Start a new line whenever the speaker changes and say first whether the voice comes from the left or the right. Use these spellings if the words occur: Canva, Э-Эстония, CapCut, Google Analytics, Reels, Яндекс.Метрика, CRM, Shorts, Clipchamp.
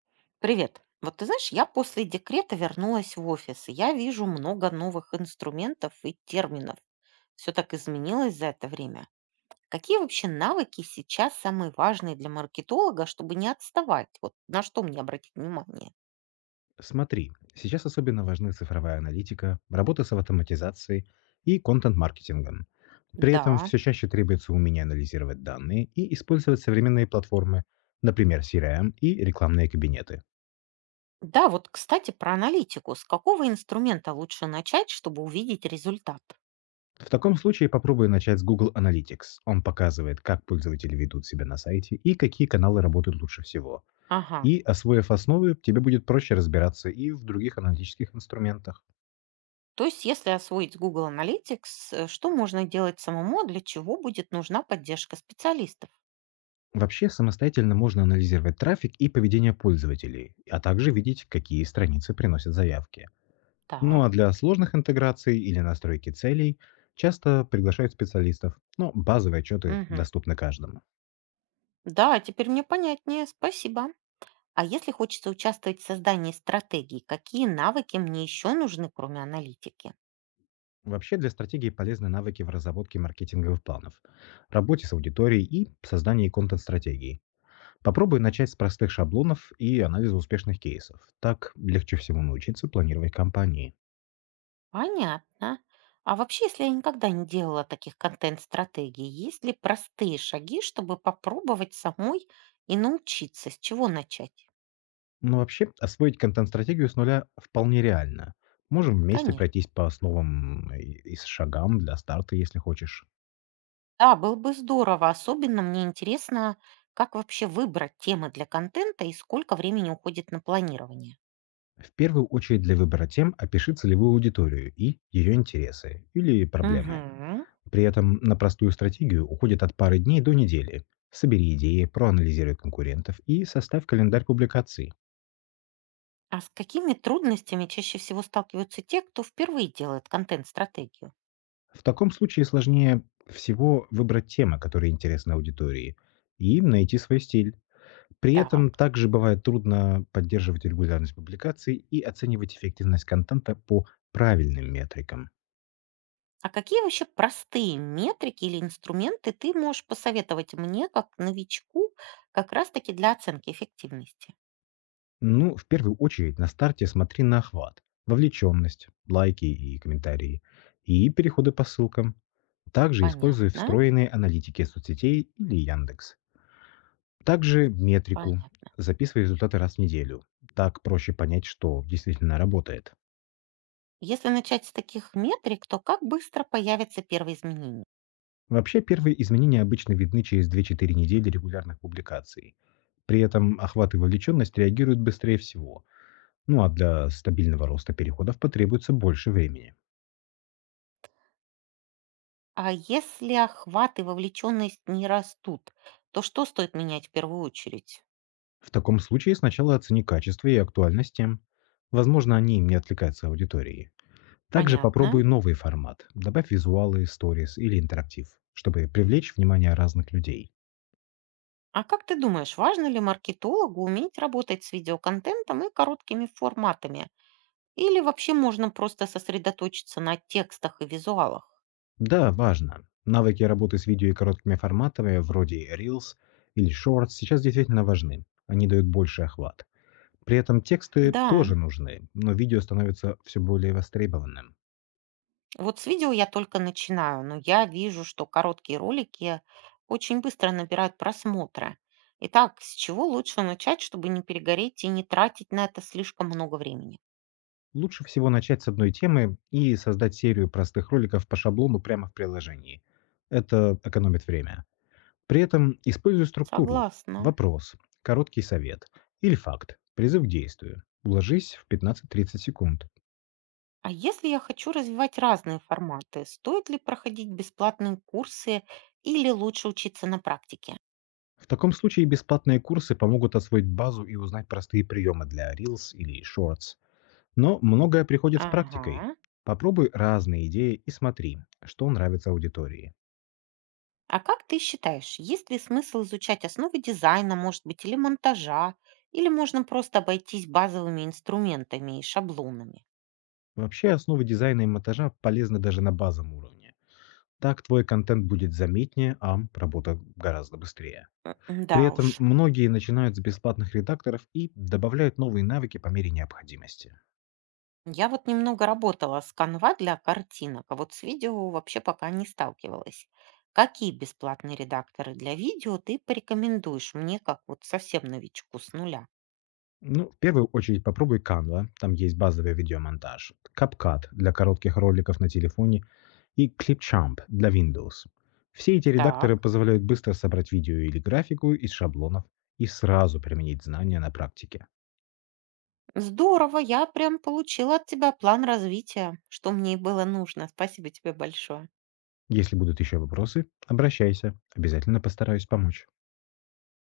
right: Привет. Вот ты знаешь, я после декрета вернулась в офис, и я вижу много новых инструментов и терминов. Все так изменилось за это время. Какие вообще навыки сейчас самые важные для маркетолога, чтобы не отставать? Вот на что мне обратить внимание?
left: Смотри, сейчас особенно важны цифровая аналитика, работа с автоматизацией и контент-маркетингом. При этом
right: Да.
left: все чаще требуется умение анализировать данные и использовать современные платформы, например, CRM и рекламные кабинеты.
right: Да, вот, кстати, про аналитику. С какого инструмента лучше начать, чтобы увидеть результат?
left: В таком случае попробуй начать с Google Analytics. Он показывает, как пользователи ведут себя на сайте и какие каналы работают лучше всего.
right: Ага.
left: И, освоив основы, тебе будет проще разбираться и в других аналитических инструментах.
right: То есть, если освоить Google Analytics, что можно делать самому, а для чего будет нужна поддержка специалистов?
left: Вообще, самостоятельно можно анализировать трафик и поведение пользователей, а также видеть, какие страницы приносят заявки. Ну а
right: Так.
left: для сложных интеграций или настройки целей часто приглашают специалистов, но базовые отчеты
right: Мгм.
left: доступны каждому.
right: Да, теперь мне понятнее, спасибо. А если хочется участвовать в создании стратегий, какие навыки мне еще нужны, кроме аналитики?
left: Вообще для стратегии полезны навыки в разработке маркетинговых планов, работе с аудиторией и создании контент-стратегий. Попробуй начать с простых шаблонов и анализа успешных кейсов. Так легче всего научиться планировать кампании.
right: Понятно. А вообще, если я никогда не делала таких контент-стратегий, есть ли простые шаги, чтобы попробовать самой и научиться, с чего начать?
left: Но вообще освоить контент-стратегию с нуля вполне реально. Можем вместе пройтись
right: Конечно.
left: по основам и с шагам для старта, если хочешь.
right: Да, было бы здорово. Особенно мне интересно, как вообще выбрать темы для контента и сколько времени уходит на планирование.
left: В первую очередь для выбора тем опиши целевую аудиторию и ее интересы или проблемы.
right: Мгм.
left: При этом на простую стратегию уходит от пары дней до недели. Собери идеи, проанализируй конкурентов и составь календарь публикаций.
right: А с какими трудностями чаще всего сталкиваются те, кто впервые делает контент-стратегию?
left: В таком случае сложнее всего выбрать темы, которые интересны аудитории, и найти свой стиль. При этом
right: Так.
left: также бывает трудно поддерживать регулярность публикаций и оценивать эффективность контента по правильным метрикам.
right: А какие вообще простые метрики или инструменты ты можешь посоветовать мне, как новичку, как раз-таки для оценки эффективности?
left: Ну, в первую очередь на старте смотри на охват, вовлеченность, лайки и комментарии, и переходы по ссылкам. Также используй
right: Понятно,
left: встроенные аналитики соцсетей или Яндекс. Также метрику.
right: понятно.
left: Записывай результаты раз в неделю. Так проще понять, что действительно работает.
right: Если начать с таких метрик, то как быстро появятся первые изменения?
left: Вообще, первые изменения обычно видны через 2-4 недели регулярных публикаций. При этом охват и вовлеченность реагируют быстрее всего. Ну а для стабильного роста переходов потребуется больше времени.
right: А если охват и вовлеченность не растут, то что стоит менять в первую очередь?
left: В таком случае сначала оцени качество и актуальность тем. Возможно, они не отвлекаются от аудитории. Также попробуй
right: Понятно.
left: новый формат. Добавь визуалы, сторис или интерактив, чтобы привлечь внимание разных людей.
right: А как ты думаешь, важно ли маркетологу уметь работать с видеоконтентом и короткими форматами? Или вообще можно просто сосредоточиться на текстах и визуалах?
left: Да, важно. Навыки работы с видео и короткими форматами, вроде Reels или Shorts, сейчас действительно важны. Они дают больший охват. При этом тексты
right: Да,
left: тоже нужны, но видео становится все более востребованным.
right: вот с видео я только начинаю, но я вижу, что короткие ролики очень быстро набирают просмотры. Итак, с чего лучше начать, чтобы не перегореть и не тратить на это слишком много времени?
left: Лучше всего начать с одной темы и создать серию простых роликов по шаблону прямо в приложении. Это экономит время. При этом используй структуру.
right: Согласна.
left: Вопрос, короткий совет или факт, призыв к действию. Уложись в 15-30 секунд.
right: А если я хочу развивать разные форматы, стоит ли проходить бесплатные курсы или лучше учиться на практике?
left: В таком случае бесплатные курсы помогут освоить базу и узнать простые приемы для Reels или Shorts. Но многое приходит с практикой.
right: Ага.
left: Попробуй разные идеи и смотри, что нравится аудитории.
right: А как ты считаешь, есть ли смысл изучать основы дизайна, может быть, или монтажа, или можно просто обойтись базовыми инструментами и шаблонами?
left: Вообще основы дизайна и монтажа полезны даже на базовом уровне. Так твой контент будет заметнее, а работа гораздо быстрее.
right: М, да
left: При
right: уж.
left: этом многие начинают с бесплатных редакторов и добавляют новые навыки по мере необходимости.
right: Я вот немного работала с канва для картинок, а вот с видео вообще пока не сталкивалась. Какие бесплатные редакторы для видео ты порекомендуешь мне, как вот совсем новичку с нуля?
left: Ну, в первую очередь попробуй Canva, там есть базовый видеомонтаж, CapCut для коротких роликов на телефоне и Clipchamp для Windows. Все эти редакторы
right: Так.
left: позволяют быстро собрать видео или графику из шаблонов и сразу применить знания на практике.
right: Здорово, я прям получила от тебя план развития, что мне и было нужно. Спасибо тебе большое.
left: Если будут еще вопросы, обращайся, обязательно постараюсь помочь.